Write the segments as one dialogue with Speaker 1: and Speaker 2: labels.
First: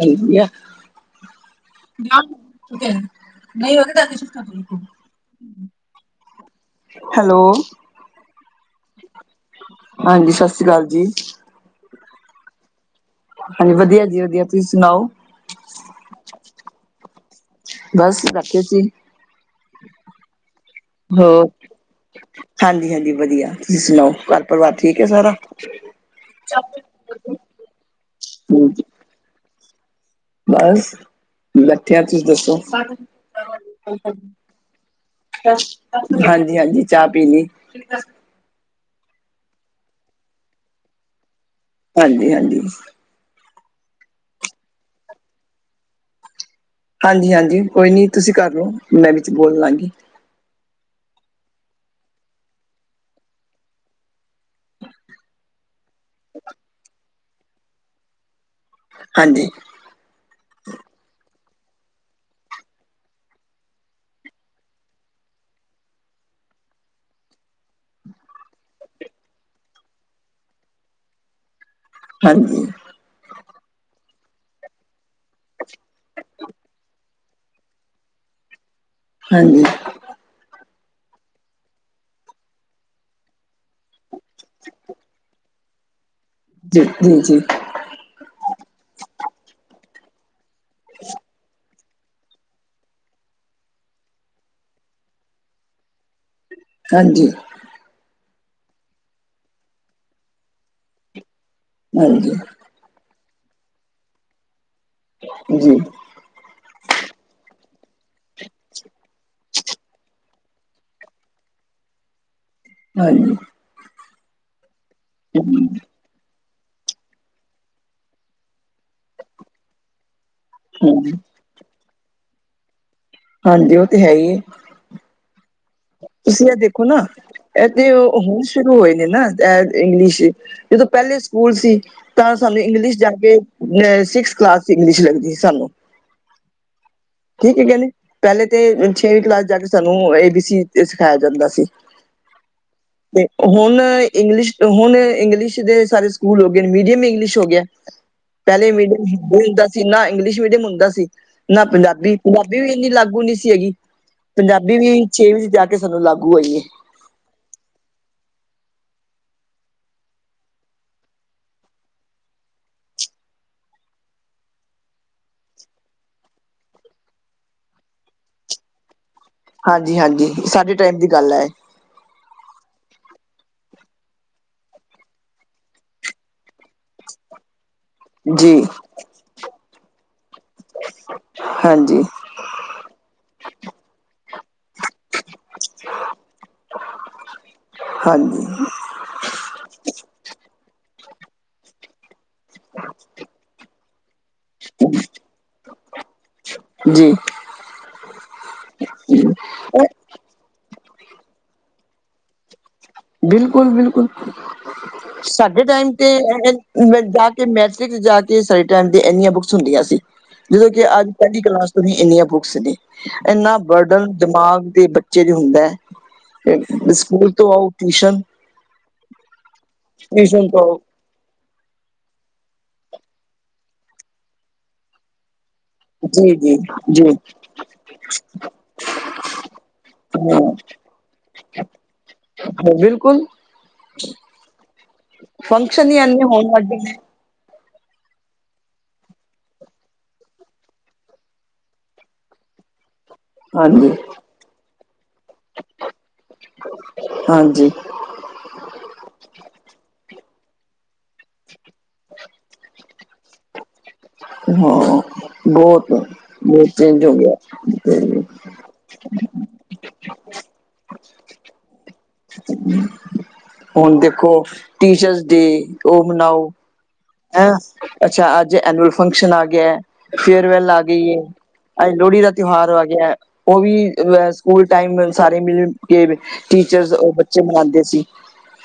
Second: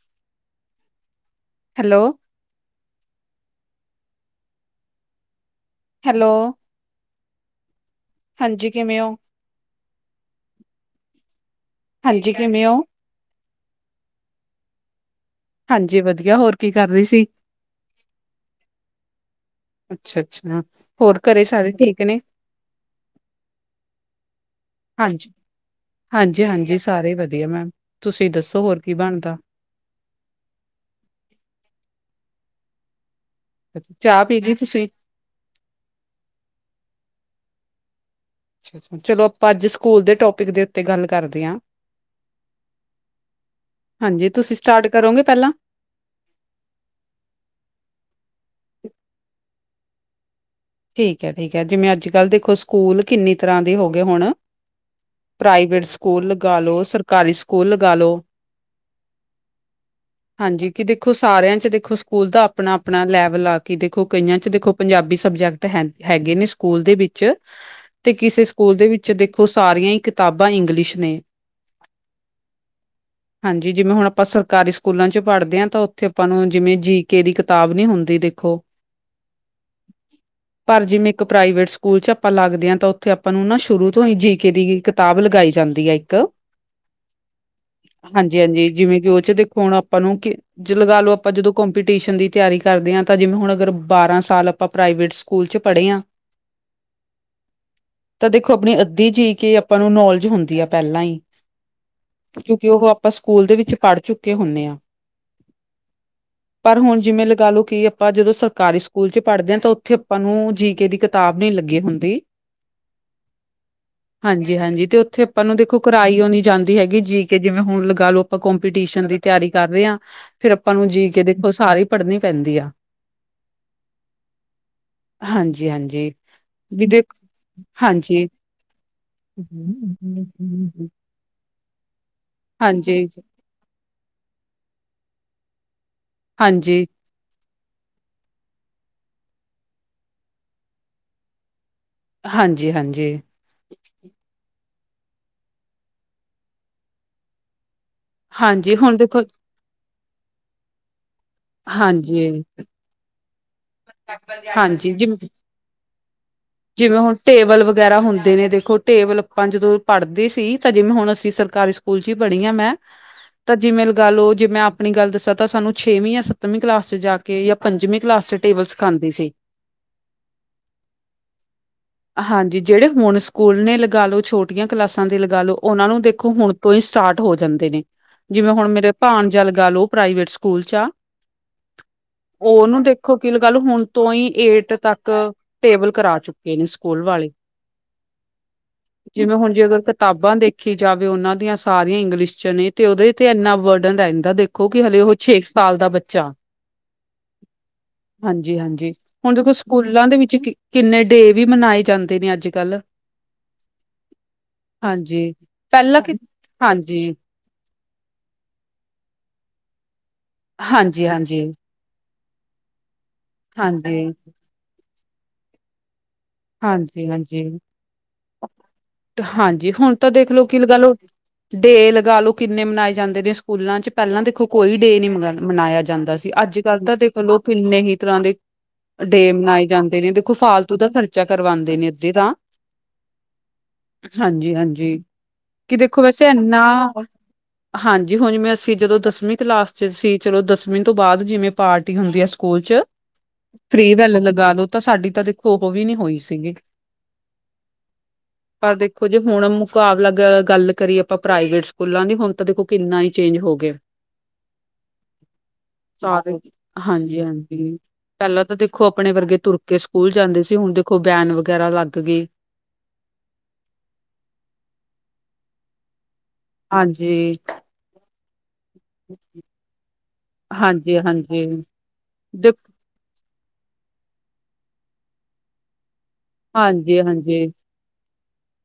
Speaker 1: ਹੋ ਗਿਆ
Speaker 2: ਹੈਲੋ
Speaker 1: ਨਾ। [unintelligible]
Speaker 2: ਹੈਲੋ,
Speaker 1: ਹੈਲੋ,
Speaker 2: ਹਾਂਜੀ ਕਿਵੇਂ ਹੋ?
Speaker 1: ਹਾਂਜੀ ਸਤਿ ਸ੍ਰੀ ਅਕਾਲ ਜੀ
Speaker 2: ਹਾਂਜੀ ਕਿਵੇਂ ਹੋ?
Speaker 1: ਹਾਂਜੀ ਵਧੀਆ, ਜੀ ਵਧੀਆ ਤੁਸੀਂ ਸੁਣਾਓ?
Speaker 2: ਹਾਂਜੀ ਵਧੀਆ। ਹੋਰ ਕੀ ਕਰ ਰਹੀ ਸੀ।
Speaker 1: ਬਸ ਬੈਠੇ ਸੀ
Speaker 2: ਅੱਛਾ-ਅੱਛਾ।
Speaker 1: ਹੋਰ ਹਾਂਜੀ-ਹਾਂਜੀ ਵਧੀਆ ਤੁਸੀਂ ਸੁਣਾਓ ਗੱਲ? ਪਰਿਵਾਰ ਠੀਕ ਹੈ
Speaker 2: ਹਾਂਜੀ
Speaker 1: ਸਾਰਾ।
Speaker 2: ਹਾਂਜੀ ਹਾਂਜੀ ਸਾਰੇ ਵਧੀਆ ਮੈਮ ਤੁਸੀਂ
Speaker 1: ਹ
Speaker 2: ਦੱਸੋ ਹੋਰ ਕੀ ਬਣਦਾ।
Speaker 1: ਬਸ ਬੈਠੇ ਤੁਸੀਂ ਦੱਸੋ।
Speaker 2: ਚਾਹ ਪੀ ਗਏ ਤੁਸੀਂ।
Speaker 1: ਹਾਂਜੀ-ਹਾਂਜੀ ਚਾਹ ਪੀ ਲੀ।
Speaker 2: ਚਲੋ ਆਪਾਂ ਅੱਜ ਸਕੂਲ ਦੇ ਟੋਪਿਕ ਦੇ ਉੱਤੇ ਗੱਲ ਕਰਦੇ ਹਾਂ।
Speaker 1: ਹਾਂਜੀ-ਹਾਂਜੀ।
Speaker 2: ਹਾਂਜੀ ਤੁਸੀਂ ਸਟਾਰਟ ਕਰੋਗੇ ਪਹਿਲਾਂ।
Speaker 1: ਹਾਂਜੀ-ਹਾਂਜੀ ਕੋਈ ਨੀ ਤੁਸੀਂ ਕਰ ਲਓ। ਮੈਂ ਵਿੱਚ ਬੋਲ ਲਾਂਗੀ।
Speaker 2: ਠੀਕ ਹੈ, ਠੀਕ ਹੈ ਜਿਵੇਂ ਅੱਜ ਕੱਲ੍ਹ ਦੇਖੋ ਸਕੂਲ ਕਿੰਨੀ ਤਰ੍ਹਾਂ ਦੇ ਹੋ ਗਏ ਹੁਣ। ਪ੍ਰਾਈਵੇਟ ਸਕੂਲ ਲਗਾ ਲੋ, ਸਰਕਾਰੀ ਸਕੂਲ ਲਗਾ ਲ ਲੋ।
Speaker 1: ਹਾਂਜੀ।
Speaker 2: ਹਾਂਜੀ। ਕਿ ਦੇਖੋ ਸਾਰਿਆਂ ਚ' ਦੇਖੋ ਸਕੂਲ ਦਾ ਆਪਣਾ-ਆਪਣਾ ਲੈਵਲ ਆ ਕੇ ਦੇਖੋ ਕਈਆਂ ਚ' ਦੇਖੋ ਪੰਜਾਬੀ ਸਬਜੈਕਟ ਹੈ ਹੈਗੇ ਨੇ ਸਕੂਲ ਦੇ ਵਿੱਚ। ਤੇ ਕਿਸੇ ਸਕੂਲ ਦੇ ਵਿੱਚ ਦੇਖੋ ਸਾਰੀਆਂ ਹੀ ਕਿਤਾਬਾਂ ਇੰਗਲਿਸ਼ ਨੇ।
Speaker 1: ਹਾਂਜੀ।
Speaker 2: ਹਾਂਜੀ, ਜਿਵੇਂ ਹੁਣ ਆਪਾਂ ਸਰਕਾਰੀ ਸਕੂਲਾਂ ਚ' ਪੜ੍ਹਦੇ ਹਾਂ ਤਾਂ ਉੱਥੇ ਆਪਾਂ ਨੂੰ ਜਿਵੇਂ ਜੀ ਕੇ ਦੀ ਕਿਤਾਬ ਨੀ ਹੁੰਦੀ ਦੇਖੋ।
Speaker 1: ਹਾਂਜੀ।
Speaker 2: ਪਰ ਜਿਵੇਂ ਇੱਕ ਪ੍ਰਾਈਵੇਟ ਸਕੂਲ ਚ' ਆਪਾਂ ਲੱਗਦੇ ਹਾਂ ਤਾਂ ਉੱਥੇ ਆਪਾਂ ਨੂੰ ਨਾ ਸ਼ੁਰੂ ਤੋਂ ਹੀ ਜੀ ਕੇ ਦੀ ਕਿਤਾਬ ਲਗਾਈ ਜਾਂਦੀ ਹੈ ਇੱਕ।
Speaker 1: ਜੀ-ਜੀ-ਜੀ।
Speaker 2: ਹਾਂਜੀ-ਹਾਂਜੀ ਜਿਵੇਂ ਕਿ ਉਹ ਚ' ਦੇਖੋ ਹੁਣ ਆਪਾਂ ਨੂੰ ਕਿ ਲਗਾ ਲੋ ਆਪਾਂ ਜਦੋਂ ਘੁੰ ਪੀਟੀਸ਼ਨ ਦੀ ਤਿਆਰੀ ਕਰਦੇ ਹਾਂ। ਤਾਂ ਜਿਵੇਂ ਹੁਣ ਅਗਰ ਬਾਰਾਂ ਸਾਲ ਆਪਾਂ ਪ੍ਰਾਈਵੇਟ ਸਕੂਲ 'ਚ ਪੜ੍ਹੇ ਆ
Speaker 1: ਹਾਂਜੀ।
Speaker 2: ਤਾਂ ਦੇਖੋ ਆਪਣੀ ਅੱਧੀ ਜੀ ਕੇ ਆਪਾਂ ਨੂੰ ਨੌਲੇਜ ਹੁੰਦੀ ਆ ਪਹਿਲਾਂ ਹੀ
Speaker 1: ਹਾਂਜੀ
Speaker 2: ਕਿਉਂਕਿ ਉਹ ਆਪਾਂ ਸਕੂਲ ਦੇ ਵਿੱਚ ਪੜ੍ਹ ਚੁੱਕੇ ਹੁੰਨੇ ਹਾਂ।
Speaker 1: ਜੀ।
Speaker 2: ਪਰ ਹੁਣ ਜਿਵੇਂ ਲਗਾ ਲਓ ਕਿ ਆਪਾਂ ਜਦੋਂ ਸਰਕਾਰੀ ਸਕੂਲ ਚ ਪੜ੍ਹਦੇ ਹਾਂ ਤਾਂ ਉਥੇ ਆਪਾਂ ਨੂੰ ਜੀ ਕੇ ਦੀ ਕਿਤਾਬ ਨੀ ਲੱਗੀ ਹੁੰਦੀ
Speaker 1: ਹਾਂਜੀ
Speaker 2: ਹਾਂਜੀ-ਹਾਂਜੀ ਤੇ ਉੱਥੇ ਆਪਾਂ ਨੂੰ ਦੇਖੋ ਸਿਖਾਈ ਓ ਨੀ ਜਾਂਦੀ ਹੈਗੀ ਜੀ ਕੇ ਜਿਵੇਂ ਹੁਣ ਲਗਾ ਲਓ ਆਪਾਂ ਕੋਂਪੀਟੀਸ਼ਨ ਦੀ ਤਿਆਰੀ ਕਰ ਰਹੇ ਹਾਂ ਫਿਰ ਆਪਾਂ ਨੂੰ
Speaker 1: ਹਾਂਜੀ
Speaker 2: ਜੀ ਕੇ ਦੇਖੋ ਸਾਰੀ ਪੜ੍ਹਨੀ ਪੈਂਦੀ ਆ
Speaker 1: ਹਾਂਜੀ ਉਹ ਤੇ ਹੈਈ ਏ
Speaker 2: ਹਾਂਜੀ-ਹਾਂਜੀ
Speaker 1: ਤੁਸੀਂ ਐ ਦੇਖੋ
Speaker 2: ਵੀ
Speaker 1: ਨਾ
Speaker 2: ਦੇਖ
Speaker 1: ਇਹ ਤੇ ਉਹ
Speaker 2: ਹਾਂਜੀ।
Speaker 1: ਹੁਣ ਸ਼ੁਰੂ ਹੋਏ ਨੇ ਨਾ ਇੰਗਲਿਸ਼, ਜਦੋਂ ਪਹਿਲੇ ਸਕੂਲ ਸੀ, ਤਾਂ ਸਾਨੂੰ
Speaker 2: ਹਾਂਜੀ,
Speaker 1: ਇੰਗਲਿਸ਼ ਜਾ ਕੇ ਅ ਸਿਕਸ ਕਲਾਸ ਚ ਇੰਗਲਿਸ਼ ਲੱਗਦੀ ਸਾਨੂੰ
Speaker 2: ਹਾਂਜੀ
Speaker 1: ਠੀਕ ਕਹਿੰਦੇ, ਪਹਿਲੇ ਤੇ ਛੇਵੀਂ ਕਲਾਸ ਜਾ ਕੇ ਸਾਨੂੰ ਏ ਬੀ ਸੀ ਸਿਖਾਇਆ ਜਾਂਦਾ ਸੀ
Speaker 2: ਹਾਂਜੀ-ਹਾਂਜੀ
Speaker 1: ਤੇ ਹੁਣ ਇੰਗਲਿਸ਼ ਹੁਣ ਇੰਗਲਿਸ਼ ਦੇ ਸਾਰੇ ਸਕੂਲ ਹੋ ਗਏ ਨੇ ਮੀਡੀਅਮ ਇੰਗਲਿਸ਼ ਹੋ ਗਿਆ ਪਹਿਲੇ
Speaker 2: ਹਾਂਜੀ ਹੁਣ
Speaker 1: ਮੀਡੀਅਮ
Speaker 2: ਦੇਖੋ
Speaker 1: ਹਿੰਦੀ ਹੁੰਦਾ ਸੀ ਨਾ ਇੰਗਲਿਸ਼ ਮੀਡੀਅਮ ਹੁੰਦਾ ਸੀ, ਨਾ
Speaker 2: ਹਾਂਜੀ,
Speaker 1: ਪੰਜਾਬੀ-ਪੰਜਾਬੀ ਵੀ ਇੰਨੀ ਲਾਗੂ ਨਹੀਂ ਸੀ ਹੈਗੀ, ਪੰਜਾਬੀ
Speaker 2: ਹਾਂਜੀ
Speaker 1: ਵੀ
Speaker 2: ਜਿਵੇਂ
Speaker 1: ਛੇਵੀ ਚ ਜਾ ਕੇ ਸਾਨੂੰ ਲਾਗੂ ਹੋਈ ਐ।
Speaker 2: ਜਿਵੇਂ ਹੁਣ ਟੇਬਲ ਵਗੈਰਾ ਹੁੰਦੇ ਨੇ ਦੇਖੋ ਟੇਬਲ ਆਪਾਂ ਜਦੋਂ ਪੜ੍ਹਦੇ ਸੀ ਤਾਂ ਜਿਵੇਂ ਹੁਣ ਅਸੀਂ ਸਰਕਾਰੀ ਸਕੂ ਲ ਚ ਹੀ ਪੜ੍ਹੀ ਏ ਮੈਂ ਤਾਂ ਜਿਵੇਂ ਲਗਾ ਲਓ ਜੇ ਮੈਂ ਆਪਣੀ ਗੱਲ ਦੱਸਾਂ ਤਾਂ ਸਾਨੂੰ ਛੇਵੀਂ ਜਾਂ ਸੱਤਵੀਂ ਕਲਾਸ ਚ ਜਾ ਕੇ ਪੰਜਵੀਂ ਕਲਾਸ ਚ ਟੇਬਲ ਸਿਖਾਦੇ ਸੀ
Speaker 1: ਹਾਂਜੀ-ਹਾਂਜੀ ਸਾਡੇ ਟਾਈਮ ਦੀ ਗੱਲ ਐ ਏ
Speaker 2: ਹਾਂਜੀ, ਜਿਹੜੇ ਹੁਣ ਸਕੂਲ ਨੇ ਲਗਾ ਲੋ ਛੋਟੀਆਂ ਕਲਾਸਾਂ ਦੇ ਲਗਾ ਲੋ ਉਹਨਾਂ ਨੂੰ ਦੇਖੋ ਹੁਣ ਤੋਂ ਸਟਾਰਟ ਹੋ ਜਾਂਦੇ ਨੇ। ਜਿਵੇਂ
Speaker 1: ਜੀ
Speaker 2: ਹੁਣ ਮੇਰੇ ਭਾਣਜਾ ਲਗਾ ਲਓ ਪ੍ਰਾਈਵੇਟ ਸਕੂਲ ਚ ਆ
Speaker 1: ਹਾਂਜੀ
Speaker 2: ਉਹਨੂੰ ਦੇਖੋ ਕਿ ਲਗਾ ਲੋ ਹੁਣ ਤੋਂ ਹੀ ਏਟ ਤੱਕ ਟੇਬਲ ਕਰਾ ਚੁੱਕ ਤੇਰੀ ਸਕੂਲ ਵਾਲੀ। ਜਿਵੇਂ ਹੁਣ ਜੇਕਰ ਕਿਤਾਬਾਂ ਦੇਖੀ ਜਾਵੇ ਉਹਨਾਂ ਦੀਆਂ ਸਾਰੀਆਂ ਇੰਗਲਿਸ਼ ਚ ਨੇ ਤੇ ਉਹਦੇ ਤੇ ਇੰਨਾ ਵਰਡਨ ਰਹਿੰਦਾ ਦੇਖ ਕਿਓਂਕਿ ਹਲੇ ਉਹ ਛੇ ਕ ਸਾਲ ਦਾ ਬੱਚਾ
Speaker 1: ਜੀ
Speaker 2: ਹਾਂਜੀ-ਹਾਂਜੀ, ਹੁਣ ਸਕੂਲਾਂ ਦੇ ਵਿੱਚ ਕਿੰਨੇ ਡੇਅ ਵੀ ਮਨਾਏ ਜਾਂਦੇ ਨੇ ਅੱਜ-ਕੱਲ੍ਹ
Speaker 1: ਬਿਲਕੁਲ-ਬਿਲਕੁਲ,
Speaker 2: ਹਾਂਜੀ
Speaker 1: ਸਾਡੇ ਟਾਈਮ
Speaker 2: ਪਹਿਲਾਂ
Speaker 1: ਤੇ
Speaker 2: ਕਿ ਹਾਂਜੀ
Speaker 1: [unintelligible] ਮੈਟ੍ਰਿਕਸ ਜਾ ਕੇ ਸਾਰੇ ਟਾਈਮ ਦੇ ਇੰਨੀਆਂ ਬੁੱਕਸ ਹੁੰਦੀਆਂ ਸੀ, ਜਦੋਂ ਕਿ
Speaker 2: ਹਾਂਜੀ,
Speaker 1: ਅੱਜ
Speaker 2: ਹਾਂਜੀ,
Speaker 1: ਪਹਿਲੀ ਕਲਾਸ ਇੰਨੀਆਂ ਬੁੱਕਸ ਨੇ ਇੰਨਾ ਵਰਡਨ
Speaker 2: ਹਾਂਜੀ,
Speaker 1: ਦਿਮਾਗ ਦੇ ਬੱਚੇ ਚ ਹੁੰਦਾ ਸਕੂਲ
Speaker 2: ਹਾਂਜੀ-ਹਾਂਜੀ,
Speaker 1: ਤੋਂ ਆਓ ਟਿਊਸ਼ਨ
Speaker 2: ਹਾਂਜੀ ਹੁਣ ਤਾਂ ਦੇਖ ਲਓ
Speaker 1: ਟਿਊਸ਼ਨ
Speaker 2: ਕਿ
Speaker 1: ਤੋਂ
Speaker 2: ਲਗਾ
Speaker 1: ਆਓ
Speaker 2: ਲਓ ਡੇ ਲਗਾ ਲੋ ਕਿੰਨੇ ਮਨਾਏ ਜਾਂਦੇ ਨੇ ਸਕੂਲਾਂ ਚ ਪਹਿਲਾਂ ਦੇਖੋ ਕੋਈ ਡੇ ਨਹੀ ਮਨਾਇਆ ਜਾਂਦਾ ਸੀ ਅੱਜ-ਕੱਲ੍ਹ ਤਾਂ
Speaker 1: ਜੀ-ਜੀ-ਜੀ
Speaker 2: ਦੇਖ ਲੋ ਕਿੰਨੇ ਹੀ ਤਰ੍ਹਾਂ ਦੇ ਡੇ ਮਨਾਏ ਜਾਂਦੇ ਨੇ ਦੇਖੋ
Speaker 1: ਹਾਂ
Speaker 2: ਫਾਲਤੂ ਦੇ ਖ਼ਰਚੇ ਕਰਵਾਂਦੇ ਨੇ ਅੱਧੇ ਤਾਂ
Speaker 1: ਬਿਲਕੁਲ
Speaker 2: ਹਾਂਜੀ-ਹਾਂਜੀ, ਕਿ
Speaker 1: ਫੰਕਸ਼ਨ ਹੀ
Speaker 2: ਦੇਖੋ
Speaker 1: ਇਨੇ
Speaker 2: ਵੈਸੇ
Speaker 1: ਹੋਣ
Speaker 2: ਇਨਾ
Speaker 1: [inaudible]
Speaker 2: ਹਾਂਜੀ, ਹੁਣ ਜਿਵੇਂ ਅਸੀਂ ਜਦੋਂ ਦਸਵੀਂ ਕਲਾਸ ਚ ਸੀ ਚਲੋ ਦਸਵੀਂ ਤੋਂ ਬਾਅਦ ਜਿਵੇਂ ਪਾਰਟੀ ਹੁੰਦੀ ਆ ਸਕੂਲ ਚ ਫਰੀ
Speaker 1: ਹਾਂਜੀ-ਹਾਂਜੀ
Speaker 2: ਵੈੱਲ ਲਗਾ ਲੋ ਤਾਂ ਸਾਡੀ ਤਾਂ ਦੇਖੋ ਉਹ ਵੀ ਨੀ ਹੋਈ ਸੀਗੀ ਪਰ ਦੇਖੋ ਜੇ ਹੁਣ ਮੁਕਾਬਲਾ ਗੱਲ ਕਰੀਏ ਪ੍ਰਾਈਵੇਟ ਸਕੂਲਾਂ ਦੀ ਹੁਣ ਤਾਂ ਦੇਖੋ ਕਿੰਨਾ ਹੀ ਚੇਂਜ ਹੋ ਗਿਆ
Speaker 1: ਹਾਂ
Speaker 2: ਸਾਰੇ
Speaker 1: ਬਹੁਤ-ਬਹੁਤ ਚੇਂਜ ਹੋ
Speaker 2: ਹਾਂਜੀ
Speaker 1: ਗਿਆ
Speaker 2: ਹਾਂਜੀ। ਪਹਿਲਾਂ ਤਾਂ ਦੇਖੋ ਆਪਣੇ ਵਰਗੇ ਤੁਰ ਕੇ ਸਕੂਲ ਜਾਂਦੇ ਸੀ ਹੁਣ ਦੇਖੋ ਵੇਨ ਵਗੈਰਾ ਲੱਗ ਗਈ
Speaker 1: [unintelligible] ਹੁਣ ਦੇਖੋ, ਟੀਚਰਸ ਡੇ, ਉਹ ਮਨਾਓ।
Speaker 2: ਹਾਂਜੀ।
Speaker 1: ਹੈਂ, ਅੱਛਾ, ਅੱਜ ਐਨੂਅਲ ਫੰਕਸ਼ਨ ਆ ਗਿਆ। ਫੇਅਰਵੈਲ ਆ
Speaker 2: ਹਾਂਜੀ
Speaker 1: ਗਈ ਹੈ,
Speaker 2: ਹਾਂਜੀ
Speaker 1: ਅੱਜ ਲੋਹੜੀ ਦਾ
Speaker 2: ਦੇ
Speaker 1: ਤਿਉਹਾਰ ਆ ਗਿਆ। ਉਹ ਵੀ ਸਕੂਲ ਟਾਈਮ ਸਾਰੇ ਮਿਲ ਕੇ, ਟੀਚਰ
Speaker 2: ਹਾਂਜੀ
Speaker 1: ਉਹ
Speaker 2: ਹਾਂਜੀ
Speaker 1: ਬੱਚੇ ਮਨਾਉਂਦੇ ਸੀ।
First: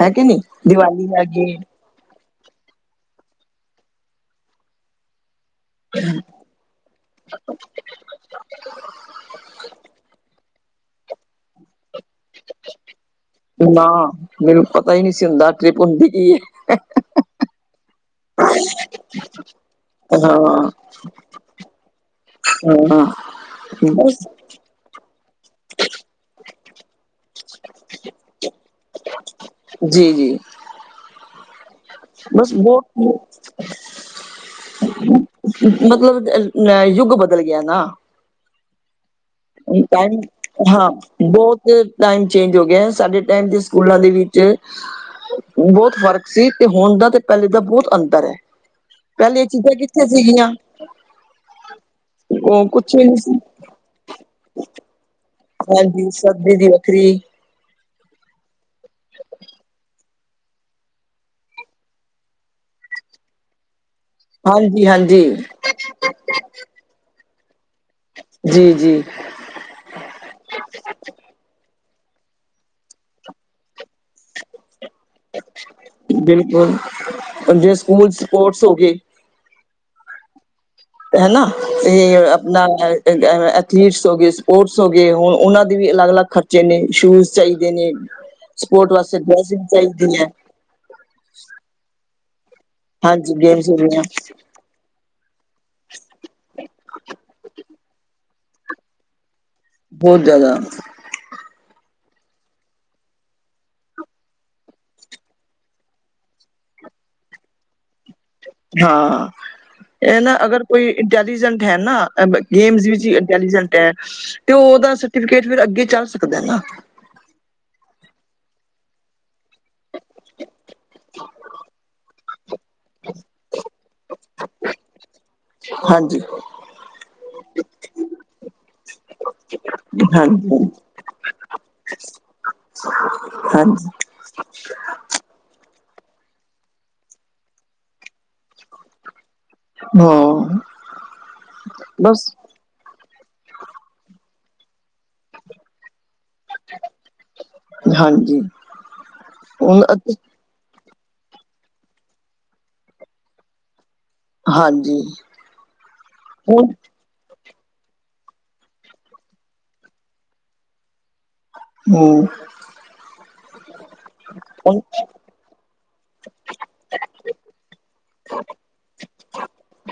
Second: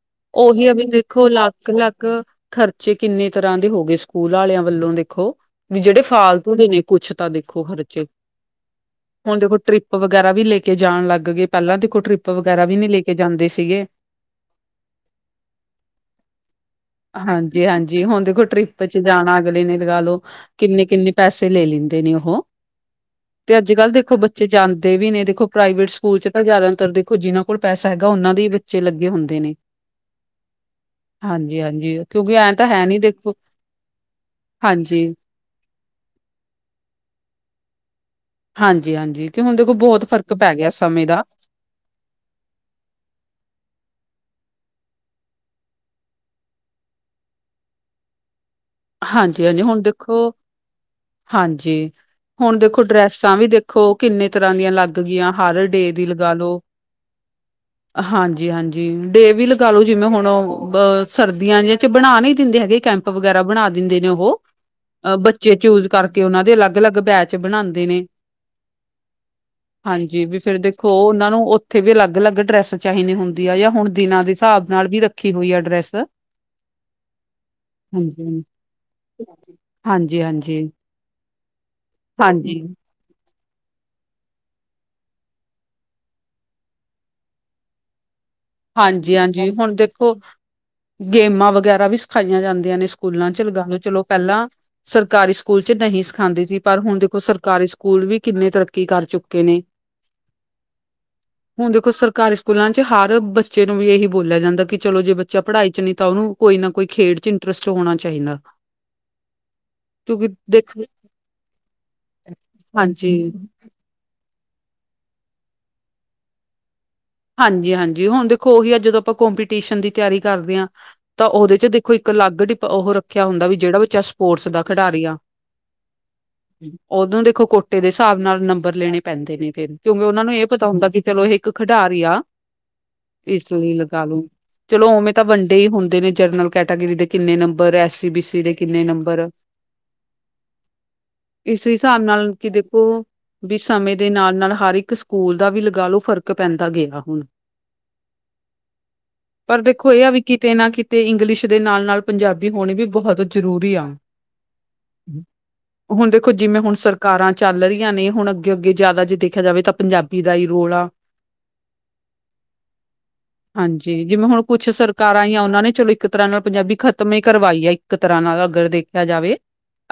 Speaker 1: ਹੈ ਕਿ ਨਹੀਂ
Speaker 2: ਉਹੀ ਹੈ ਵੀ
Speaker 1: ਦੀਵਾਲੀ ਆ
Speaker 2: ਦੇਖੋ,
Speaker 1: ਗਈ
Speaker 2: ਅਲੱਗ ਲੱਗ ਖ਼ਰਚੇ ਕਿੰਨੇ ਤਰ੍ਹਾਂ ਦੇ ਹੋ ਗਏ ਸਕੂਲ ਵਾਲਿਆਂ ਵੱਲੋਂ ਦੇਖੋ, ਵੀ ਜਿਹੜੇ ਫਾਲਤੂ ਨੇ ਕੁੱਛ ਤਾਂ ਦੇਖੋ ਖ਼ਰਚੇ ਹੁਣ ਦੇਖੋ, ਟ੍ਰਿਪ ਵਗੈਰਾ ਵੀ ਲੈ ਕੇ ਜਾਣ ਲੱਗ ਗਏ, ਪਹਿਲਾਂ ਦੇਖੋ ਟ੍ਰਿਪ ਵਗੈਰਾ ਵੀ ਨਹੀਂ ਲੈ ਕੇ ਜਾਂਦੇ ਸੀਗੇ
Speaker 1: ਨਾ, ਮੈਨੂੰ ਪਤਾ ਹੀ ਨਹੀਂ ਸੀ ਹੁੰਦਾ ਟ੍ਰਿਪ ਹੁੰਦੀ ਕੀ ਹੈ।
Speaker 2: ਹਾਂਜੀ-ਹਾਂਜੀ, ਹੁਣ ਦੇਖੋ ਟ੍ਰਿਪ ਚ ਜਾਣਾ ਅਗਲੇ ਨੇ ਲਗਾ ਲਓ
Speaker 1: ਹਾਂ
Speaker 2: ਕਿੰਨੇ ਕਿੰਨੇ ਪੈਸੇ ਲੈ ਲੈਂਦੇ ਨੇ ਉਹ,
Speaker 1: ਹਾਂ
Speaker 2: ਤੇ ਅੱਜ ਕੱਲ੍ਹ
Speaker 1: ਬਸ
Speaker 2: ਦੇਖੋ ਬੱਚੇ ਜਾਂਦੇ ਵੀ ਨੇ ਦੇਖੋ ਪ੍ਰਾਈਵੇਟ ਸਕੂਲ ਚ ਤਾਂ ਜ਼ਿਆਦਾਤਰ ਦੇਖੋ ਜਿਨਾਂ ਕੋਲ ਪੈਸਾ ਹੈਗਾ ਉਹਨਾਂ ਦੇ ਹੀ ਬੱਚੇ ਲੱਗੇ ਹੁੰਦੇ ਨੇ।
Speaker 1: ਜੀ-ਜੀ
Speaker 2: ਹਾਂਜੀ-ਹਾਂਜੀ ਕਿਉਂਕਿ ਐਂ
Speaker 1: ਬਸ
Speaker 2: ਤਾਂ
Speaker 1: ਬਹੁਤ
Speaker 2: ਹੈ
Speaker 1: [inaudible]
Speaker 2: ਨੀ ਦੇਖੋ ਹਾਂਜੀ।
Speaker 1: ਮਤਲਬ, [unintelligible] ਅ ਯੁੱਗ ਬਦਲ ਗਿਆ ਨਾ।
Speaker 2: ਹਾਂਜੀ-ਹਾਂਜੀ, ਕਿ ਹੁਣ ਦੇਖੋ ਬਹੁਤ
Speaker 1: ਟਾਈਮ
Speaker 2: ਫ਼ਰਕ ਪੈ ਗਿਆ
Speaker 1: ਹਾਂ
Speaker 2: ਸਮੇਂ ਦਾ।
Speaker 1: ਬਹੁਤ ਟਾਈਮ ਚੇਂਜ ਹੋ ਗਿਆ, ਸਾਡੇ ਟਾਈਮ ਦੇ ਸਕੂਲਾਂ ਦੇ ਵਿੱਚ ਬਹੁਤ ਫ਼ਰਕ ਸੀ, ਤੇ ਹੁਣ ਦਾ ਤੇ ਪਹਿਲੇ ਦਾ ਬਹੁਤ ਅੰਤਰ ਹੈ। ਪਹਿਲੇ ਇਹ
Speaker 2: ਹਾਂਜੀ-ਹਾਂਜੀ,
Speaker 1: ਚੀਜ਼ਾਂ
Speaker 2: ਹੁਣ
Speaker 1: ਕਿੱਥੇ
Speaker 2: ਦੇਖੋ,
Speaker 1: ਸੀਗੀਆਂ
Speaker 2: ਹਾਂਜੀ, ਹੁਣ
Speaker 1: ਉਹ
Speaker 2: ਦੇਖੋ
Speaker 1: ਕੁਛ ਨਹੀਂ ਸੀ
Speaker 2: ਡਰੈਸਾਂ ਵੀ ਦੇਖ ਖੋ ਕਿੰਨੇ ਤਰ੍ਹਾਂ ਦੀਆਂ ਲੱਗ ਗਈਆਂ, ਹਰ ਡੇ ਦੀ
Speaker 1: ਹਾਂਜੀ
Speaker 2: ਲਗਾ
Speaker 1: ਸਰਦੀ
Speaker 2: ਲਓ।
Speaker 1: ਦੀ ਵੱਖਰੀ
Speaker 2: ਹਾਂਜੀ-ਹਾਂਜੀ, ਡੇ ਵੀ ਲਗਾਲੋ, ਜਿਵੇਂ ਹੁਣ [unintelligible] ਸਰਦੀਆਂ ਜੇ ਚ ਬਣਾ ਨਹੀਂ ਦਿੰਦੇ ਹੈਗੇ ਕੈਂਪ ਵਗੈਰਾ ਬਣਾ ਦਿੰਦੇ ਨੇ ਉਹ,
Speaker 1: ਹਾਂਜੀ ਹਾਂਜੀ
Speaker 2: ਬੱਚੇ ਚੂਜ ਕਰਕੇ ਉਹਨਾਂ ਦੇ ਅਲੱਗ-ਅਲੱਗ ਬੈਚ ਬਣਾਉਂਦੇ ਨੇ।
Speaker 1: ਜੀ-ਜੀ
Speaker 2: ਹਾਂਜੀ ਵੀ ਫੇਰ ਦੇਖੋ, ਉਹਨਾਂ ਨੂੰ ਉੱਥੇ ਵੀ ਅਲੱਗ-ਅਲੱਗ ਡਰੈੱਸ ਚਾਹੀਦੀ ਹੁੰਦੀ ਆ, ਜਾਂ ਹੁਣ ਦਿਨਾਂ ਦੇ ਹਿਸਾਬ ਨਾਲ ਵੀ ਰੱਖੀ ਹੋਈ ਆ ਡਰੈਸ,
Speaker 1: ਬਿਲਕੁਲ
Speaker 2: ਹਾਂਜੀ।
Speaker 1: ਸੋ ਗਏ।
Speaker 2: ਹਾਂਜੀ-ਹਾਂਜੀ।
Speaker 1: ਹਨਾ, ਇਹ
Speaker 2: ਹਾਂਜੀ,
Speaker 1: ਆਪਣਾ ਐਥਲੀਟਸ ਹੋ ਗਏ, ਸਪੋਰਟਸ ਹੋ ਗਏ, ਹੁਣ ਉਹਨਾਂ ਦੇ ਵੀ ਅਲੱਗ- ਅਲੱਗ ਖਰਚੇ ਨੇ, ਸ਼ੂਜ਼ ਚਾਹੀਦੇ ਨੇ ਸਪੋਰਟ ਵਾਸਤੇ
Speaker 2: ਹਾਂਜੀ-ਹਾਂਜੀ
Speaker 1: ਡਰੈਸਿੰਗ
Speaker 2: ਹੁਣ ਦੇਖੋ
Speaker 1: ਚਾਹੀਦੀ ਹੈ।
Speaker 2: ਗੇਮਾਂ ਵਗੈਰਾ ਵੀ ਸਿਖਾਈਆਂ ਜਾਂਦੀਆਂ ਨੇ, ਸਕੂਲਾਂ
Speaker 1: ਹਾਂਜੀ
Speaker 2: ਚ ਲਗਾ
Speaker 1: ਗੇਮਸ ਹੋ
Speaker 2: ਲਓ
Speaker 1: ਗਈਆਂ
Speaker 2: ਚਲੋ ਪਹਿਲਾਂ ਸਰਕਾਰੀ ਸਕੂਲ ਚ ਨਹੀਂ ਸਿਖਾਉਂਦੀ ਸੀ, ਪਰ ਹੁਣ ਦੇਖੋ ਸਰਕਾਰੀ ਸਕੂਲ ਵੀ ਕਿੰਨੇ ਤਰੱਕੀ ਕਰ ਚੁੱਕੇ ਨੇ।
Speaker 1: ਬਹੁਤ ਜ਼ਿਆਦਾ
Speaker 2: ਹੁਣ ਦੇਖੋ ਸਰਕਾਰੀ ਸਕੂਲਾਂ ਚ ਹਰ ਬ ਬੱਚੇ ਨੂੰ ਵੀ ਇਹੀ ਬੋਲਿਆ ਜਾਂਦਾ ਕਿ, ਚਲੋ ਜੇ ਬੱਚਾ ਪੜ੍ਹਾਈ ਚ ਨਹੀਂ ਤਾਂ ਉਹਨੂੰ ਕੋਈ ਨਾ ਕੋਈ ਖੇਡ ਚ ਰਸਟ ਹੋਣਾ ਚਾਹੀਦਾ।
Speaker 1: ਹਾਂ। ਇਹ
Speaker 2: ਕਿਉਂਕਿ
Speaker 1: ਨਾ ਅਗਰ
Speaker 2: ਦੇਖੋ
Speaker 1: ਕੋਈ ਇੰਟੈਲੀਜੈਂਟ ਹੈ ਨਾ, ਗੇਮਸ ਵਿੱਚ
Speaker 2: ਹਾਂਜੀ
Speaker 1: ਵੀ ਇੰਟੈਲੀਜੈਂਟ ਤੇ ਉਹਦਾ ਸਰਟੀਫਿਕੇਟ ਫਿਰ ਅੱਗੇ ਚੱਲ ਸਕਦਾ ਨਾ
Speaker 2: ਹਾਂਜੀ-ਹਾਂਜੀ, ਹੁਣ ਦੇਖੋ ਉਹੀ ਅੱਜ ਜਦੋਂ ਆਪਾਂ ਕੋਂਪੀਟੀਸ਼ਨ ਦੀ ਤਿਆਰੀ ਕਰਦੇ ਹਾਂ। ਤਾਂ ਉਹਦੇ ਚ ਦੇਖੋ ਇੱਕ ਅਲੱਗ, ਡਪ ਉਹ ਰੱਖਿਆ ਹੁੰਦਾ ਵੀ ਜਿਹੜਾ ਬੱਚਾ ਸਪੋਰਟਸ ਦਾ ਖਿਡਾਰੀ ਆ।
Speaker 1: ਹਾਂਜੀ।
Speaker 2: ਔਦਾ ਦੇਖੋ, ਕੋਟੇ ਦੇ ਹਿਸਾਬ ਨਾਲ ਨੰਬਰ ਲੈਣੇ ਪੈਂਦੇ ਨੇ ਫੇਰ, ਕਿਉਂਕਿ ਉਹਨਾ ਨੂੰ ਇਹ
Speaker 1: ਹਾਂਜੀ
Speaker 2: ਪਤਾ ਹੁੰਦਾ ਕਿ ਚਲੋ ਇਹ ਇੱਕ ਖਿਡਾਰੀ ਆ, ਇਸ ਲਈ
Speaker 1: ਹਾਂਜੀ
Speaker 2: ਲਗਾ ਲੋ, ਚਲੋ ਉਵੇਂ ਤਾਂ ਵੰਡੇ ਹੀ ਹੁੰਦੇ ਨੇ, ਜਨਰਲ ਕੈਟਾਗਰੀ ਦੇ ਕਿੰਨੇ ਨੰਬਰ, ਐਸੀ ਬੀ ਸੀ ਦੇ ਕਿੰਨੇ ਨੰਬਰ,
Speaker 1: ਹਾਂ
Speaker 2: ਇਸ ਹਿਸਾਬ
Speaker 1: ਬਸ
Speaker 2: ਨਾਲ ਕਿ ਦੇਖੋ ਵੀ ਸਮੇਂ ਦੇ ਨਾਲ ਨਾਲ ਹਰ ਇੱਕ ਸਕੂਲ ਦਾ ਵੀ ਲਗਾਲੋ ਫਰਕ ਪੈਂਦਾ ਗੇਹਾ ਹੁਣ
Speaker 1: ਹਾਂਜੀ
Speaker 2: ਪਰ
Speaker 1: ਹੁਣ
Speaker 2: ਦੇਖੋ ਇਹ ਆ ਵੀ ਕਿ ਕਿਤੇ ਨਾ ਕਿਤੇ ਇੰਗਲਿਸ਼ ਦੇ ਨਾਲ ਨਾਲ ਪੰਜਾਬੀ ਹੋਣੀ ਵੀ ਬਹੁਤ ਜ਼ਰੂਰੀ ਆ।
Speaker 1: ਹਾਂਜੀ
Speaker 2: ਹੁਣ ਦੇਖੋ ਜਿਵੇਂ ਹੁਣ ਸਰ ਕਾਰਾਂ ਚੱਲ ਰਹੀਆਂ ਨੇ ਹੁਣ ਅੱਗੇ-ਅੱਗੇ ਜ਼ਿਆਦਾ ਜੇ ਦੇਖਿਆ ਜਾਵੇ ਤਾਂ ਪੰਜਾਬੀ ਦਾ ਈ ਰੋਲ ਆ।
Speaker 1: ਹੂੰ।
Speaker 2: ਹਾਂਜੀ ਜਿਵੇਂ ਹੁਣ ਕੁੱਛ ਸਰਕਾਰਾਂ ਇਆਂ ਉਹਨਾਂ ਨੇ ਚਲੋ ਇੱਕ ਤਰ੍ਹਾਂ ਨਾਲ ਪੰਜਾਬੀ ਖ਼ਤਮ ਈ ਕਰਵਾਈ ਐ ਇੱਕ ਤਰ੍ਹਾਂ ਨਾਲ ਅਗਰ ਦੇਖਿਆ ਜਾਵੇ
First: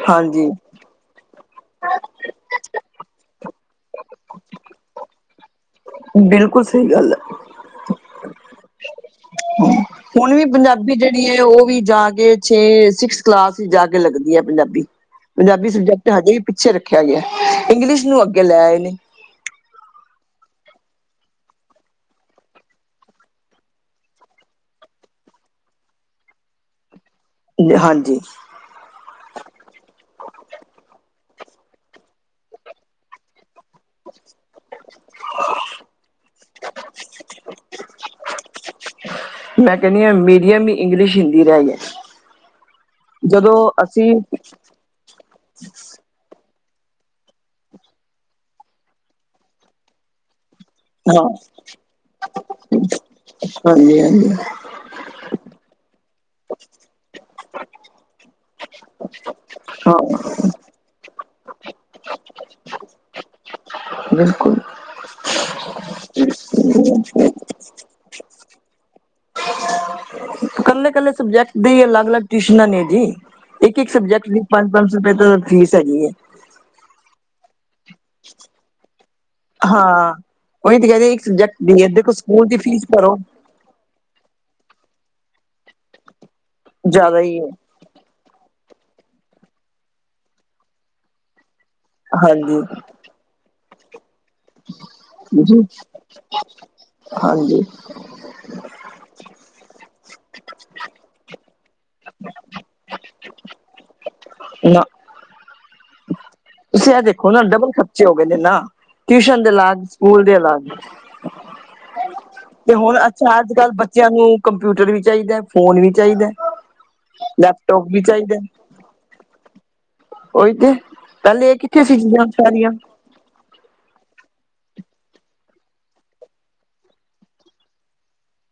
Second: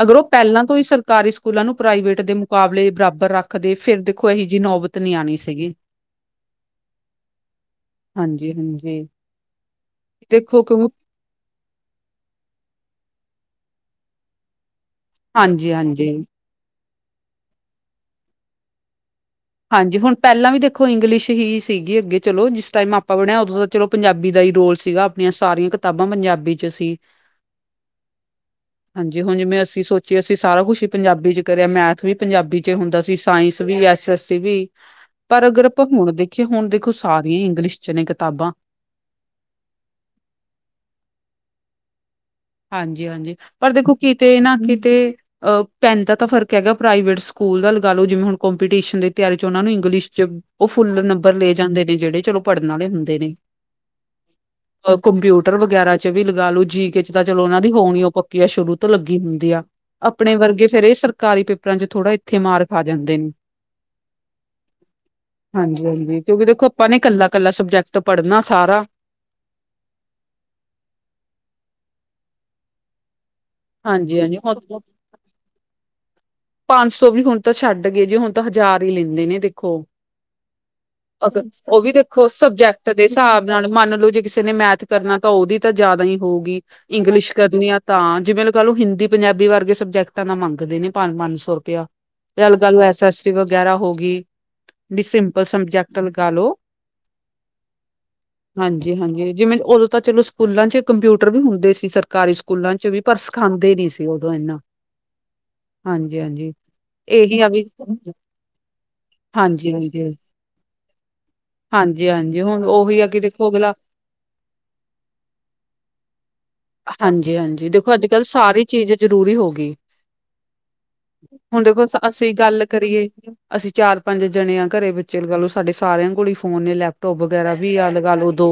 Speaker 2: ਅਗਰ ਉਹ
Speaker 1: ਹਾਂਜੀ
Speaker 2: ਪਹਿਲਾਂ ਤੋਂ ਈ ਸਰਕਾਰੀ ਸ ਸਕੂਲਾਂ ਨੂੰ ਪ੍ਰਾਈਵੇਟ ਦੇ ਮੁਕਾਬਲੇ ਬਰਾਬਰ ਰੱਖਦੇ ਫ਼ਿਰ ਦੇਖੋ ਇਹੀ ਜਿਹੀ ਨੌਬਤ ਨਹੀਂ ਆਉਣੀ ਸੀਗੀ।
Speaker 1: ਬਿਲਕੁਲ ਸਹੀ ਗੱਲ ਐ।
Speaker 2: ਹਾਂਜੀ-ਹਾਂਜੀ।
Speaker 1: ਹੁਣ ਵੀ
Speaker 2: ਦੇਖੋ ਕਿਉਂ
Speaker 1: ਪੰਜਾਬੀ ਜਿਹੜੀ ਵੀ ਏ ਉਹ ਵੀ ਜਾ ਕੇ ਛੇ ਸਿਕਸ ਕਲਾਸ ਚ ਜਾ ਕੇ ਲੱਗਦੀ ਏ ਪੰਜਾਬੀ। ਪੰਜਾਬੀ
Speaker 2: ਹਾਂਜੀ-ਹਾਂਜੀ।
Speaker 1: ਸਬਜੈਕਟ
Speaker 2: ਹਾਂਜੀ,
Speaker 1: ਹਜੇ ਵੀ ਪਿੱਛੇ ਰੱਖਿਆ ਗਿਆ ਇੰਗਲਿਸ਼ ਨੂੰ ਅੱਗੇ ਲੈ ਆਏ ਨੇ।
Speaker 2: ਹਾਂਜੀ ਹੁਣ ਪਹਿਲਾਂ ਵੀ ਦੇਖੋ ਇੰਗਲਿਸ਼ ਹੀ ਸੀਗੀ ਅੱਗੇ ਚਲੋ ਜਿਸ ਟਾਈਮ ਆਪਾਂ ਬਣਿਆ ਉਦੋਂ ਚਲੋ ਪੰਜਾਬੀ ਦਾ ਈ ਰੋਲ ਸੀਗਾ ਆਪਣੀਆਂ ਸਾਰੀਆਂ ਕਿਤਾਬਾਂ ਪੰਜਾਬੀ 'ਚ ਸੀ।
Speaker 1: ਹਾਂਜੀ।
Speaker 2: ਹਾਂਜੀ ਹੁਣ ਜਿਵੇਂ ਅਸੀਂ ਸੋਚੀਏ ਅਸੀਂ ਸਾਰਾ ਕੁਛ ਹੀ ਪੰਜਾਬੀ ਚ ਕਰਿਆ ਮੈਥ ਵੀ ਪੰਜਾਬੀ ਚ ਹੁੰਦਾ ਸੀ ਸਾਇੰਸ ਵੀ ਐ ਵੀ ਪਰ ਅਗਰ ਆਪਾਂ ਹੁਣ ਦੇਖੀਏ ਹੁਣ ਦੇਖੋ ਸਾਰੀਆਂ ਇੰਗਲਿਸ਼ ਚ ਨੇ ਕਿਤਾਬਾਂ
Speaker 1: ਮੈਂ ਕਹਿੰਣੀ ਆ ਮੀਡੀਅਮ ਵੀ ਇੰਗਲਿਸ਼ ਹਿੰਦੀ ਰਹਿ ਗਿਆ ਐ।
Speaker 2: ਹਾਂਜੀ-ਹਾਂਜੀ ਪਰ ਦੇਖੋ ਕਿਤੇ ਨਾ ਕਿਤੇ ਅਹ ਪੈਂਨ ਦਾ ਤਾਂ ਫ਼ਰਕ ਹੈਗਾ ਪ੍ਰਾਈਵੇਟ ਸਕੂਲ ਦਾ ਲਗਾ ਲਓ ਜਿਵੇਂ ਹੁਣ ਕੰਪੀਟੀਸ਼ਨ ਦੀ ਤਿਆਰੀ ਚ ਉਹ ਨੂੰ ਇੰਗਲਿਸ਼ ਚ ਉਹ ਫੁੱਲ
Speaker 1: ਹਾਂ
Speaker 2: ਨੰਬਰ ਲੈ ਜਾਂਦੇ ਨੇ ਜਿਹੜੇ ਚਲੋ ਪੜ੍ਹਨ ਆਲੇ ਹੁੰਦੇ ਨੇ।
Speaker 1: ਹਾਂਜੀ ਹਾਂਜੀ
Speaker 2: ਕੰਪਿਊਟਰ ਵਗੈਰਾ ਚ ਵੀ ਲਗਾ ਲਓ ਜੀ ਕੇ ਚ ਤਾਂ ਚਲੋ ਉਹਨਾਂ ਦੀ ਹੋਣੀ ਉਹ ਪੱਕੀ ਆ ਸ਼ੁਰੂ ਤੋਂ ਲੱਗੀ ਹੁੰਦੀ ਆ
Speaker 1: ਹਾਂ
Speaker 2: ਆਪਣੇ ਵਰਗੇ ਫੇਰ ਇਹ ਸਰਕਾਰੀ ਪੇਪਰਾਂ ਚ ਥੋੜ੍ਹਾ ਇੱਥੇ ਮਾਰ ਖਾ ਜਾਂਦੇ ਨੇ।
Speaker 1: ਬਿਲਕੁਲ
Speaker 2: ਹਾਂਜੀ-ਹਾਂਜੀ ਕਿਉਂਕਿ ਦੇਖੋ ਆਪਾਂ ਨੇ ਕੱਲਾ ਕੱਲਾ ਸਬਜੈਕਟ ਪੜ੍ਹਨਾ ਸਾਰਾ
Speaker 1: ਕੱਲੇ-ਕੱਲੇ ਸਬਜੈਕਟ ਦੇ ਅਲੱਗ-ਅਲੱਗ ਟਿਊਸ਼ਨਾਂ ਨੇ ਜੀ। ਇੱਕ-ਇੱਕ ਸਬਜੈਕਟ ਦੀ ਪੰਜ
Speaker 2: ਹਾਂਜੀ-ਹਾਂਜੀ
Speaker 1: ਪੰਜ ਸ ਰੁਪਏ ਤਾਂ ਫੀਸ ਹੈਗੀ ਏ।
Speaker 2: ਪੰਜ ਸੌ ਵੀ ਹੁਣ ਤਾਂ ਛੱਡ ਗਏ ਜੇ ਹੁਣ ਤਾਂ ਹਜ਼ਾਰ ਈ ਲੈਂਦੇ ਨੇ ਤੇ
Speaker 1: ਹਾਂ ਉਹੀ ਤੇ ਕਹਿ ਰਹੀ ਇੱਕ
Speaker 2: ਅਗਰ
Speaker 1: ਸਬਜੈਕਟ
Speaker 2: ਉਹ
Speaker 1: ਦੀ ਹੈ
Speaker 2: ਵੀ ਦੇਖੋ
Speaker 1: ਸਕੂਲ ਦੀ ਫੀਸ
Speaker 2: ਸਬਜੈਕਟ ਦੇ
Speaker 1: ਭਰੋ
Speaker 2: ਸਾਬ ਨਾਲ ਮੰਨ ਲਓ ਜੇ ਕਿਸੇ ਨੇ ਮੈਥ ਕਰਨਾ ਤਾਂ ਉਹਦੀ ਤਾਂ ਜ਼ਿਆਦਾ ਈ ਹੋਊਗੀ
Speaker 1: ਜ਼ਿਆਦਾ
Speaker 2: ਇੰਗਲਿਸ਼
Speaker 1: ਹੀ ਹੈ
Speaker 2: ਕਰਨੀ ਆ ਤਾਂ ਜਿਵੇਂ ਲਗਾ ਲਓ ਹਿੰਦੀ ਪੰਜਾਬੀ ਵਰਗੇ ਸਬਜੈਕਟਾਂ ਦਾ ਮੰਗਦੇ ਨੇ ਪੰਜ-ਪੰਜ ਸੌ ਰੁਪਇਆ। ਤੇ ਗਲ ਨੂੰ
Speaker 1: ਹਾਂਜੀ
Speaker 2: ਐਸ ਐਸਟੀ ਵਗੈਰਾ ਹੋਗੀ ਬੀ ਸਿੰਪਲ
Speaker 1: ਜੀ
Speaker 2: ਸਬਜੈਕਟ ਲਗਾ ਲਓ
Speaker 1: ਹਾਂਜੀ
Speaker 2: ਹਾਂਜੀ-ਹਾਂਜੀ ਜਿਵੇਂ ਉਦੋਂ ਤਾਂ ਚਲੋ ਸਕੂਲਾਂ ਚ ਕੰਪਿਊਟਰ ਵੀ ਹੁੰਦੇ ਸੀ ਸਰਕਾਰੀ ਸਕੂਲਾਂ ਚ ਵੀ ਪਰ ਸਖਾਂਦੇ ਨੀ ਸੀ ਉਦੋਂ ਇਨਾ
Speaker 1: ਨਾਅ।
Speaker 2: ਹਾਂਜੀ-ਹਾਂਜੀ।
Speaker 1: ਤੁਸੀਂ ਇਹ ਦੇਖੋ ਨਾ ਡਬਲ ਖਰਚੇ ਹੋ ਗਏ ਨੇ ਨਾ ਟਿਊਸ਼ਨ ਦੇ
Speaker 2: ਹਾਂਜੀ
Speaker 1: ਲਗ
Speaker 2: ਹਾਂਜੀ
Speaker 1: ਸਕੂਲ ਦੇ ਅਲਗ।
Speaker 2: ਹਾਂਜੀ-ਹਾਂਜੀ
Speaker 1: ਤੇ ਹੁਣ
Speaker 2: ਉਹੀ ਆ ਕਿ
Speaker 1: ਅੱਛਾ
Speaker 2: ਦੇਖੋ
Speaker 1: ਅੱਜ ਕੱਲ੍ਹ
Speaker 2: ਅਗਲਾ
Speaker 1: ਬੱਚਿਆਂ ਨੂੰ ਕੰਪਿਊਟਰ ਵੀ ਚਾਈਦਾ ਫੋਨ ਵੀ ਚਾਈਦਾ
Speaker 2: ਹਾਂਜੀ-ਹਾਂਜੀ ਦੇਖੋ ਅੱਜ ਕੱਲ੍ਹ ਸਾਰੀ ਚੀਜ਼ ਜ਼ਰੂਰੀ ਹੋ ਗੀ
Speaker 1: ਉਈ ਤੇ। ਪਹਿਲੇ ਇਹ
Speaker 2: ਹੁਣ
Speaker 1: ਕਿੱਥੇ
Speaker 2: ਦੇਖੋ
Speaker 1: ਸੀ ਚੀਜ਼ਾਂ
Speaker 2: ਅਸੀਂ ਗੱਲ
Speaker 1: ਸਾਰੀਆਂ
Speaker 2: ਕਰੀਏ ਅਸੀਂ ਚਾਰ ਪੰਜ ਜਣੇ ਆ ਘਰੇ ਬੱਚੇ ਲਗਾ ਲਓ ਸਾਡੇ ਸਾਰਿਆਂ ਕੋਲ ਈ ਫੋਨ ਨੇ ਲੈਪਟੋਪ ਵਗੈਰਾ ਵੀ ਆ ਲਗਾ ਲਓ ਦੋ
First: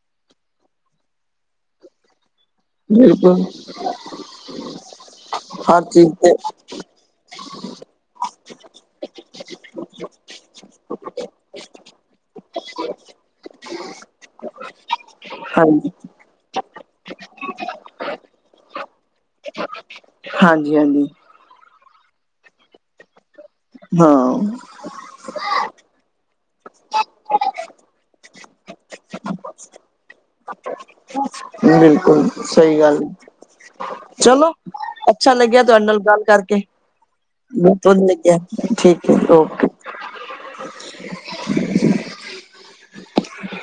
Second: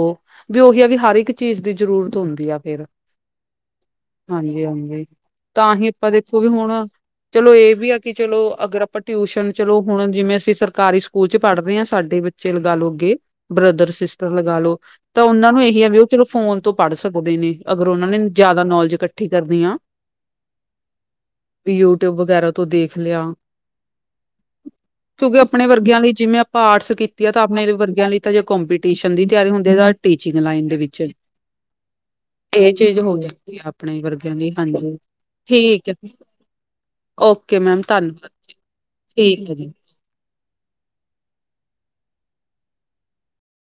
Speaker 2: ਵੀ ਉਹੀ ਆ ਵੀ ਹਰ ਇੱਕ ਚੀਜ਼ ਦੀ ਜ਼ਰੂਰਤ ਹੁੰਦੀ ਆ। ਫਿਰ
Speaker 1: ਬਿਲਕੁਲ
Speaker 2: ਹਾਂਜੀ-ਹਾਂਜੀ ਤਾਂ
Speaker 1: ਹਰ
Speaker 2: ਹੀ
Speaker 1: ਚੀਜ਼
Speaker 2: ਪੈਰੇ
Speaker 1: ਤੇ
Speaker 2: ਹੁਣ ਚਲੋ ਏ ਵੀ ਆ ਕਿ ਚਲੋ ਅਗਰ ਆਪਾਂ ਟਿਊਸ਼ਨ ਚਲੋ ਹੁਣ ਜਿਵੇਂ ਅਸੀਂ ਸਰਕਾਰੀ ਸਕੂਲ ਚ ਪੜ੍ਹ ਰੇ ਆ ਸਾਡੇ ਬੱਚੇ ਲਗਾ ਲੋ ਅੱਗੇ ਬ੍ਰਦਰ ਸਿਸਟਰ ਲਗਾ ਲੋ ਤਾਂ ਓਨਾਂ ਨੂੰ ਇਹੀ ਆ
Speaker 1: ਹਾਂਜੀ
Speaker 2: ਵੀ ਓ ਚਲੋ ਫੋਨ ਤੋਂ ਪੜ ਸਕਦੇ ਨੇ ਅਗਰ ਓਨਾਂ ਨੇ ਜਾਦਾ ਨੌਲੇਜ ਕੱਠੀ ਕਰਨੀ ਆ।
Speaker 1: ਹਾਂਜੀ-ਹਾਂਜੀ
Speaker 2: ਵੀ ਯੂਟੀਊਬ ਵਗੈਰਾ ਤੋਂ ਦੇਖ ਲਿਆ।
Speaker 1: ਹਾਂ।
Speaker 2: ਤੂੰ ਵੀ ਆਪਣੇ ਵਰਗਿਆਂ ਨੂੰ ਜਿਵੇਂ ਪਾਰਟਸ ਕੀਤੀ ਆ ਤਾਂ ਆਪਣੇ ਵਰਗਿਆਂ ਲਈ ਤਾਂ ਜੇ ਕੰਪੀਟੀਸ਼ਨ ਦੀ ਤਿਆਰੀ ਹੁੰਦੀ ਆ ਟੀਚਿੰਗ ਲਾਈਨ ਦੇ ਵਿੱਚ
Speaker 1: ਬਿਲਕੁੱਲ
Speaker 2: ਇਹ
Speaker 1: ਸਈ
Speaker 2: ਚੀਜ਼
Speaker 1: ਗੱਲ
Speaker 2: ਹੋ ਜਾਂਦੀ ਆ ਆਪਣੇ ਵਰਗਿਆਂ ਦੀ
Speaker 1: ਚਲੋ
Speaker 2: ਹਾਂਜੀ
Speaker 1: ਅੱਛਾ ਲੱਗਿਆ ਤੁਹਾਡੇ
Speaker 2: ਠੀਕ ਹੈ
Speaker 1: ਨਾਲ ਗੱਲ ਕਰਕੇ
Speaker 2: ਓਕੇ ਮੈਮ ਧੰਨਵਾਦ ਜੀ,
Speaker 1: [unintelligible] ਠੀਕ ਐ ਓ
Speaker 2: ਹੈ ਜੀ
Speaker 1: [inaudible] [inaudible]